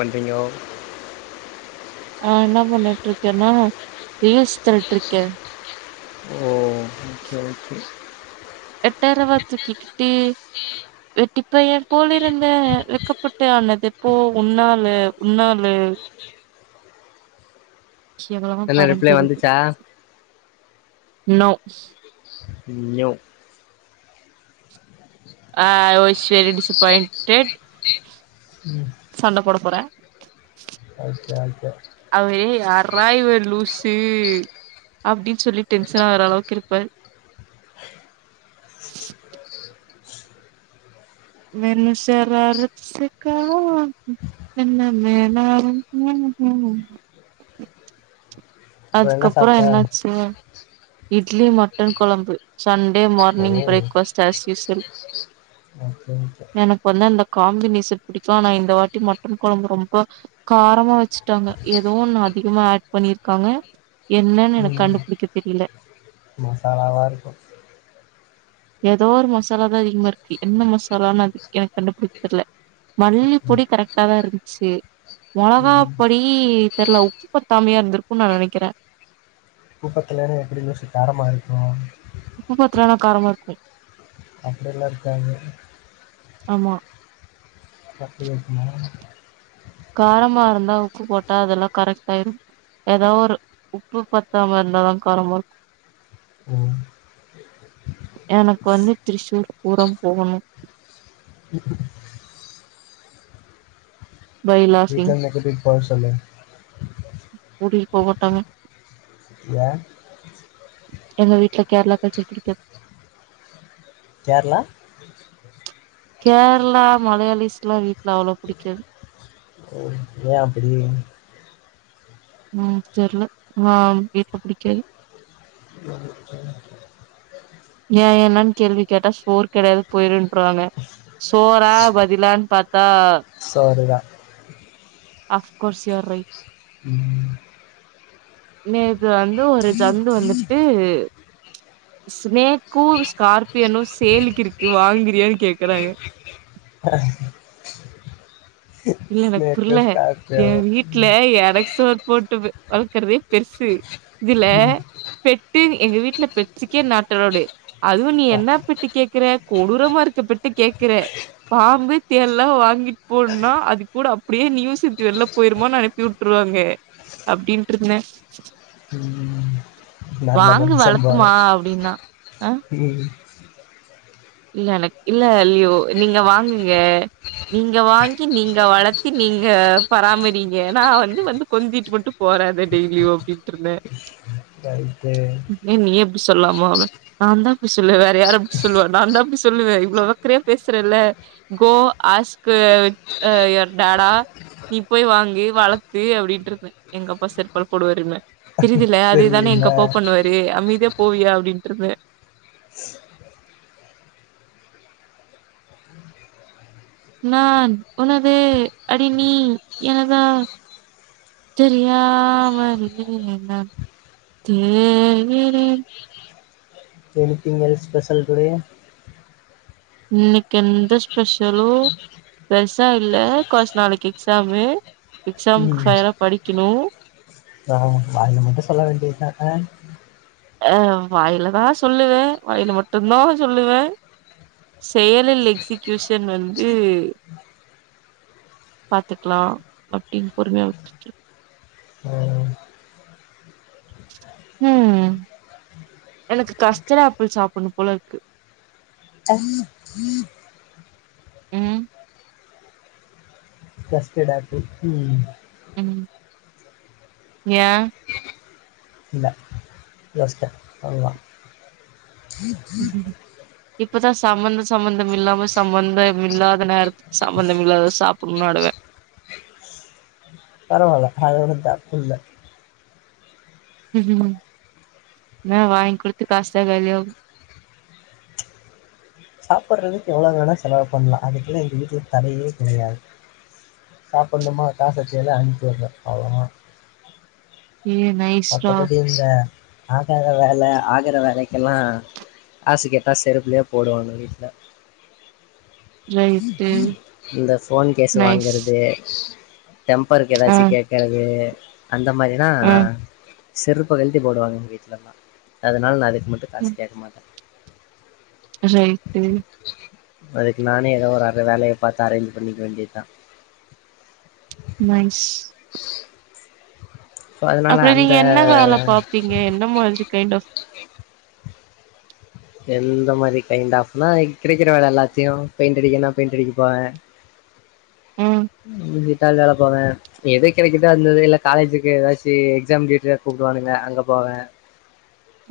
வன்டிங்கோ ஆ என்ன பண்ணட்டு இருக்கேன்னா ரியல்ஸ் தல்ட்ருக்கே ஓ ஓகே ஓகே எட்டரவாத்துக் கி ட்டி வெட்டிப்பய போல் இருந்தே வெக்கப்பட்டு ஆனதுப்போ உன்னால உன்னால எவ்வளவு என்ன ரிப்ளை பரேன்டென்டு வந்துச்சா நோட்ஸ் ய்யோ ஆ ஸ் வெரி டிசப்பாய்ண்டெட் சண்ட போட போறே அவ்யே யாரா இவ லூசி சி அப்டின் சொல்லி டென்ஷனா வரற அளவுக்கு இருப்ப [inaudible] மெணு சராரசிக்காக வா என்ன வேணாலு அப்புறம் என்ன அதுக்கப்புறோ சாப்ட்ட என்னாச்சு இட்லி மட்டன் கொழம்பு Sunday morning okay breakfast as usual எனக்கு வந்து அந்த காம்பினேஷன் புடிக்கும் நா இந்த வாட்டி மட்டன் கொழம்பு ரொம்ப காரமா வெச்சுட்டாங்க எதோ ஒன்னு அதிகமா ஆட் பண்ணிருக்காங்க என்னன் எனக்கு கண்டுபுடிக்க தெரியல மசாலாவாருக்கு ஏதோ ஒரு மசாலா தான் அதிகமா இருக்கு என்ன மசாலானு அது எனக்கு கண்டுபிடிக்க தெர்ல மல்லிப்பொடி கரெக்ட்டா தா இருந்ச்சு மொளகா ம் பொடி தெர்ல உப்பு பத்தாமையா இருந்திருக்குன் நா நனைக்கிறேன் கூப்பத்துலு எப்டி யோசு தாரமா இருக்கும் உப்பு பத்தலனா காரமா இருக்கு அப்டில்லா இருக்காங்க ஆமா பத்து நிம்ஷமா காரமா இருந்தா உப்பு போட்டா அதெல்லா கரெக்ட்டாயிடு ஏதோ ஒரு உப்பு பத்தாம இருந்தாதா காரமா இருக் ம் எனக்கு வந்து திரிசூர்புரம் போகணும் வீட்ல பைலாசிங் இருந்து கூட்டிட்டு போக சொல்லு கூடி போவ்மாட்டாங்க ஏ எங்க வீட்டுல கேரளா கல்ச்சர் புடிக்கு கேர்ளா கேர்ளா மலையாளிஸ்ல்லா வீட்ல அவ்ளோ புடிக்காது ஏ அப்படி ம் தெர்ல ஆ வீட்ல புடிக்காது ஏ என்னன் கேள்வி கேட்டா சோறு கெடயாது போயிருன்ருவாங்க சோற பதிலான் பாத்தா சோறுதா அஃப்கோர்ஸ் யுவர் ரைட் ம் நேத்து வந்து ஒரு ஜந்து வந்துட்டு ஸ்னேக்கு ஸ்கார்பியனு சேலுக்கு இருக்கு வாங்கிறியான் கேக்கறாங்க [unintelligible] இல்ல எனக் ஸ்னேக்கு புர்ல ஸ்டார்ட் ஏ ஆகும் வீட் இல்ல எனக் சோறு போட்டு வளக்கற்தே பெர்சு இதுல ம், பெட்டு எங்க வீட்ல பெட்ஸ்க்கே நாட் அலோவ்டு அதுவு நீ அ, என்ன பெட்டு கேக்குற கொடூரமா இருக்க பெட்டு கேக்குற பாம்பு தேள்லா வாங்கிட்டு போன்னா அது கூட அப்டியே நீயும் சேத்து வெள்ல போயிருமானு அனுப்பி வுட்ருவாங்க அப்டின்ருந்தே ம் நல்ல மனுசம்பானு வளர்த்துமா அப்டின்னா. ஆ ம் இல்ல எனக்கில்ல லியோ நீங்க வாங்குங்க நீங்க வாங்கி நீங்க வளத்தி நீங்க பராமறீங்க நா வந்து வந்து கொஞ்சிட்டு மட்டு போற அத டெய்லியு அப்டின்ட்ருந்தே ரைட்டு ஏ நீயே இப்டி சொல்லாம நாந்தா அப்டி சொல்வே வேற யாரு அப்டி சொல்வா நாந்தா அப்டி சொல்லுவே இவ்ளவ் அக்கறையா பேசுறல கோ ஆஸ்கு வித் அ எ டாடா நீ போய் வாங்கி வளத்து அப்டின்ட்ருந்தே எங்க அப்பா செப்பல் போடுவாருன்னே தெரியுதுல அதேதானே தெரியல எங்க அப்பாவு பண்ணுவாரு அமைதியா போவியா அப்டின்ட்ருந்தே நான் உனது அடி நீ எனதா தெரியாமலே நான் தேய்கிறேன் எனிதிங் எல்ஸ் ஸ்பெஷல் டுடே இன்னைக்கு எந்த ஸ்பெஷலு பெருசா இல்ல காஸ் நாளைக்கு எக்ஸாமு எக்ஸாமுக்கு ஃபைரா படிக்கணு அ வாயில மட்டு சொல்ல வேண்டியதா அ ஆ வாயில தா சொல்லுவே வாயில மட்டும்தா சொல்லுவே செயலில் எக்ஸிகியூஷன் வந்து பாத்துக்லா அப்டின் பொறுமையா விட்டுட்டு ம் எனக்கு கஸ்டடு ஆப்பிள் சாப்டணு போல இருக்கு [unintelligible] [unintelligible] ம் கஸ்டடு ஆப்பிள் ம் ம் ஏ இல்ல [unintelligible] பண்லா ம் [unintelligible] இப்பதா சம்மந்த சம்மந்தம் இல்லாம சம்மந்தம் இல்லாத நேரத்துக்கு சம்மந்தம் இல்லாத சாப்டணுவாடுக பரவால்ல அதுஒன்னு தப்பு இல்ல ம் என்ன வாங்கி் குடுத்து காசுதா காலியாகு சாப்பிட்றதுக்கு எவ்ளோ வேணா செலவு பண்லா அதுக்கெல்லா எங்க வீட்ல தடயே கெடையாது சாப்டனுமா காசு வச்சுருந்தா அனுப்பி வுடுறே அவ்வளோதா ஏ நை மத்தபடி இந்த ஆகாத வேல ஆகுற வேலைக்கெல்லா காசு கேட்டா செருப்புலயே போடுவாங்க வீட்ல ரைட்டு இந்த ஃபோன் கேஸ் நைஸ் வாங்கறது டெம்பருக்கு ஆ ஏதாச்சு கே குறது அந்த மாரினா ஆ செருப்ப கழட்டி போடுவாங்க எங்க வீட்லலா அதனால நா அதுக்கு மட்டு காசு கேட்க மாட்டே ரைட்டு அதுக்கு நானே ஏதோ ஒரு வர வேலய பாத்து அரேஞ்ச் பண்ணிக்க வேண்டியத்தா நைஸ் சோ அதனால அப்டி அந்த நீங்க என்ன வேல பாப்பீங்க என்ன மாதிரி கைண்ட் ஆஃப் எந்த மாதிரி கைண்ட் ஆஃப்னா கிடைக்கிற வேல எல்லாத்தையு பெயிண்ட் அடிக்கனா பெயிண்ட் அடிக்க போவே ம் ம் டெய்லரா போவே எது கிடைக்கிதா அந்ததுனு இல்ல காலேஜுக்கு ஏதாச்சி எக்ஸாம் டூயுட்டினா கூப்டுவானுங்க அங்க போவே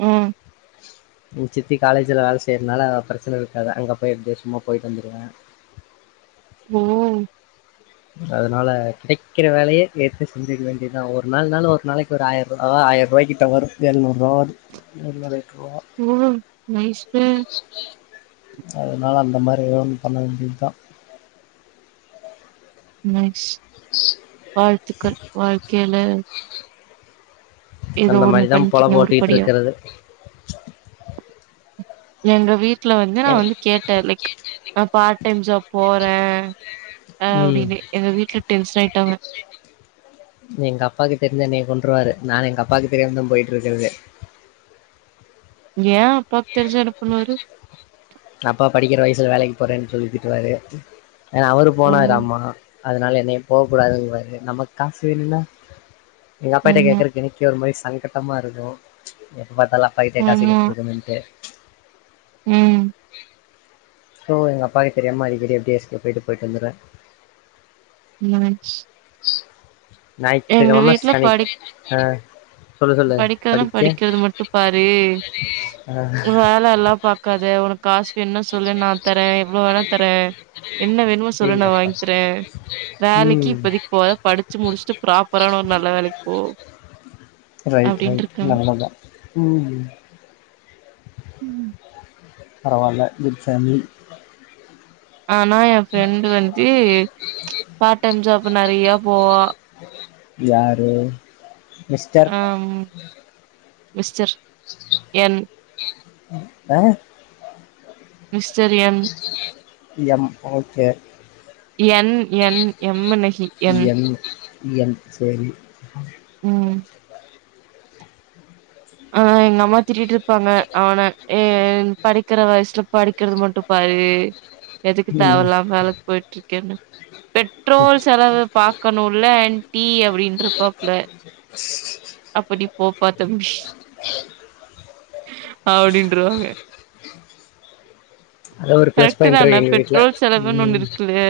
ம் எங் சித்தி காலேஜ்ல வேல செய்யறனால பிரச்சன இருக்காது அங்கப்போய் எப்டியோ சும்மா போயிட்டு வந்துருவே ம் அதனால கெடைக்கிற வேலய ஏத்து செஞ்சக்க வேண்டியதா ஒருநாள் நாலும் ஒரு நாளை ஒரு ஆயிரூவா அதா ஆயிரரூவா கிட்ட வரு எழுநூருவா வரு எழுநூர் எட்டுனுரூவா ம் நைஸ் க அதனால அந்த மாரி ஏர்ன் பண்ண வேண்டியதா நைஸ் வாழ்த்துக்கள் வாழ்க்கைல ஏதோ அந்த ஒண்ணு மாதிரி தான் பொல பண்ணிட்ருக்கிங்க போட்டுக்கிட்டு உருப்படியா இருக்கிறது எங்க வீட்ல வந்து நா என்- வந்து கேட் ட லைக் ந பார்ட்டைம் ஜாப் போற ம் அப்டின்னு எங்க வீட்ல டென்ஷன் ஆய்ட்டாங்க எங்க அப்பாக்கு தெரிஞ்சா என்னைய கொன்றுவாரு நானு எங்க அப்பாவுக்கு தெரியாமதா போயிட்ருக்கே வே ஏ அப்பாக்கு தெரிஞ்சா என்னபண்ணுவாரு அப்பா படிக்கிற வயசுல வேலைக்கு போறேன்னு சொல்லிட்டு திட்டுவாரு ஏனா அவரு ஓ போனாராம்மா அதனால என்னைய போ கூடாதுங்குவாரு நமக் காசு வேணுல எங்க அப்பாகிட்ட ஆமா கேக்கறக்கு எனக்கே ஒரு மாரி சங்கட்டமா இருக்கு எப்ப பாத்தாலு அப்பாக்கிட்டே காசு ஆமா கேட்ருக்குமேன்னுட்டு ம் சோ எங்க அப்பாக்கு தெரியாம அடிகடி எப்டியாச்சு போயிட்டு போய்ட்டு வந்துருவ ம் எங்க ஞாயித்துக்கெழம சனி ஆ சொல்லு சொல்லு படிக்கிறதுன்னா படிக்க படிக்கறத மட்டு பாரு ஆ வேல எல்லா பாக்காத உனக் காஸ் வேண்ணா சொல்லு நா தர எவ்ளோ வேணா தர என்ன வேணுமோ சொல்லு நா அடேங்கப்பா வாங் தர வேலைக்கு ம் இப்போதைக் போகத படிச்சு முடிச்சுட்டு ப்ராப்பரான ஒரு நல்ல வேலைக்கு போ ரைட் அப்டின்ட்டு ரைட் இருக்காங்க நல்லதா ம் ம் பரவால்ல குட் ஃபேமிலி ஆனா எ ஃப்ரெண்டு் வந்து பார்ட் டைம் ஜாப் நெறையா போவா யாரு மிஸ்டர் ஆம் மிஸ்டர் என் ஆ mister M M okay N N M னு ஹி என் என் சேரி ம் ஆ எங்க அம்மா திட்டிட்ருப்பாங்க அவன ஏன் படிக்கிற வயசுல படிக்கிறது மட்டு பாரு எதுக்கு ம் தேவலாமா வேல போயிட்ருக்கேன்னு பெட்ரோல் செலவு பாக்கணுல்ல ஆண்ட்டி அப்டின்ருபாப்ல அப்ப நீ போப்பா தம்பி அப்டின்ட்ருவாங்க அது ஒரு பிளஸ் கரெக்ட்டு பாயிண்ட் இருக்கு தான எங்க வீட்ல பெட்ரோல் செலவுன்னு ஒன்னு ம் இருக்குல்லே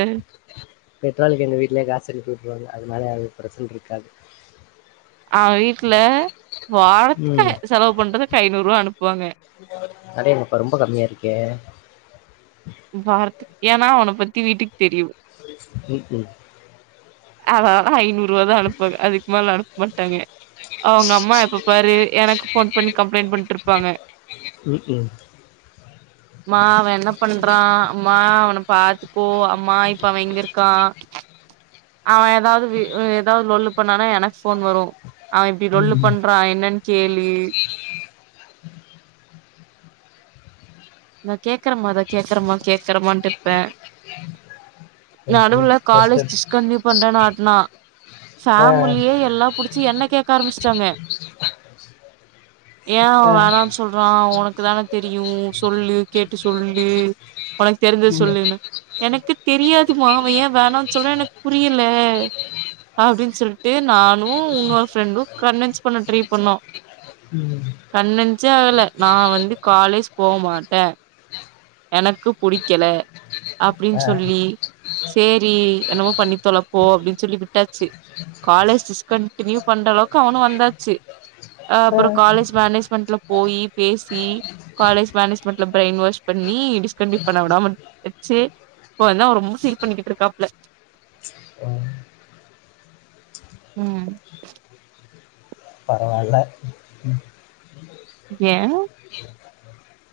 பெட்ரோலுக்கு எங்க வீட்லே காசனுப்பி உட்ருவாங்க அதனால அது பிரச்சன இருக்காது அவ வீட்ல வாரத்துக்கு ம் செலவு பண்றதுக்கு ஐநூர்வா அனுப்புவாங்க அடேங்கப்பா ரொம்ப கம்மியா இருக்கே வாரத்துக் ஏனா அவன பத்தி வீட்டுக் தெரியு ம்கு அதனாலதா ஐநூருவாதா அனுப்வாங்க அதுக்மேல அனுப் மாட்டாங்க அவுங்க அம்மா எப்ப பாரு எனக்கு ஃபோன் பண்ணி கம்ப்ளைண் பண்ட்ருப்பாங்க ம்கு மா அவ என்ன பண்றா அம்மா அவன பாத்துக்கோ அம்மா இப்ப அவ எங்கிருக்கா அவ எதாது வே எதாது லொள்ளு பண்ணானா எனக்கு ஃபோன் வரு அவ இப்டி லொள்ளு பண்றா என்னன் கேளு நா கேக்கரம்மா இதோ கேக்கரம்மா கேக்கறமான்ட்டு இப்ப நடுவுல காலேஜ் டிஸ்கன்ட்ன்யூ பண்றென் ஆட்னா ஃபேமிலியே எல்லா புடுச்சு என்ன கேக்க ஆரம்பிச்ட்டாங்க ஏ அவ வேணான் சொ சொல்றா ஒனக்கு தான தெரியு சொல்லு கேட்டு சொல்லு ஒனக்கு தெருஞ்சா சொல்லுன்னு எனக்கு தெரியாதுமா அவ ஏ வேணான் சொல்றா எனக்கு புரியல அப்டின் சொல்ட்டு நானு உன்னொரு ஃப்ரெண்டு கன்வென்ஸ் பண்ண ட்ரை பண்ணோ ம் கன்வென்ஸே ஆகல நா வந்து காலேஜ் போமாட்டெ எனக்கு புடிக்கல அப்டின் சொல்லி சேரி என்னமோ பண்ணி தொல போ அப்டின் சொல்லி விட்டாச்சு காலேஜ் டிஸ்கண்டினியூ பண்ற அளவுக்கு அவனு வந்தாச்சு அ அப்பறொ காலேஜ் மேனேஜ்மெண்ட்ல போயி பேசி காலேஜ் மேனேஜ்மெண்ட்ல ப்ரைன் வாஷ் பண்ணி டிஸ்கண்டின்யு பண்ண விடாம வச்சு இப்போ அதா ரொம்ப ஃபீல் பண்ணிக்கிட்டு இருக்காப்ல ஆ ம் பரவால்ல ஏ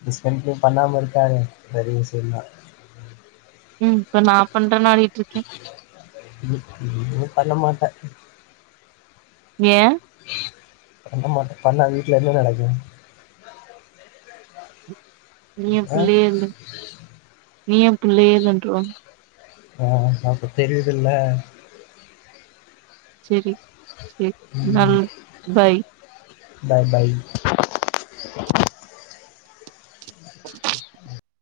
டிஸ்கன்ட்ன்யு பண்ணாம இருக்காரே பெரிய விஷ்யந்தா ம் இப்ப நா பண்றன்னு ஆடிட்ருக்கே ம் இனிமே பண்ணமாட்ட ஏ பண்ணமாட்டெ பண்ணா வீட்ல என்ன நடக்கு நீ ஏ ஆ? பிள்ளயானு நீ ஏ பிள்ளையே இல்லன்ருவாங்க ஆமா இப்ப தெரிய்தில்ல செரி செரி நல் பாய் பாய் பாய்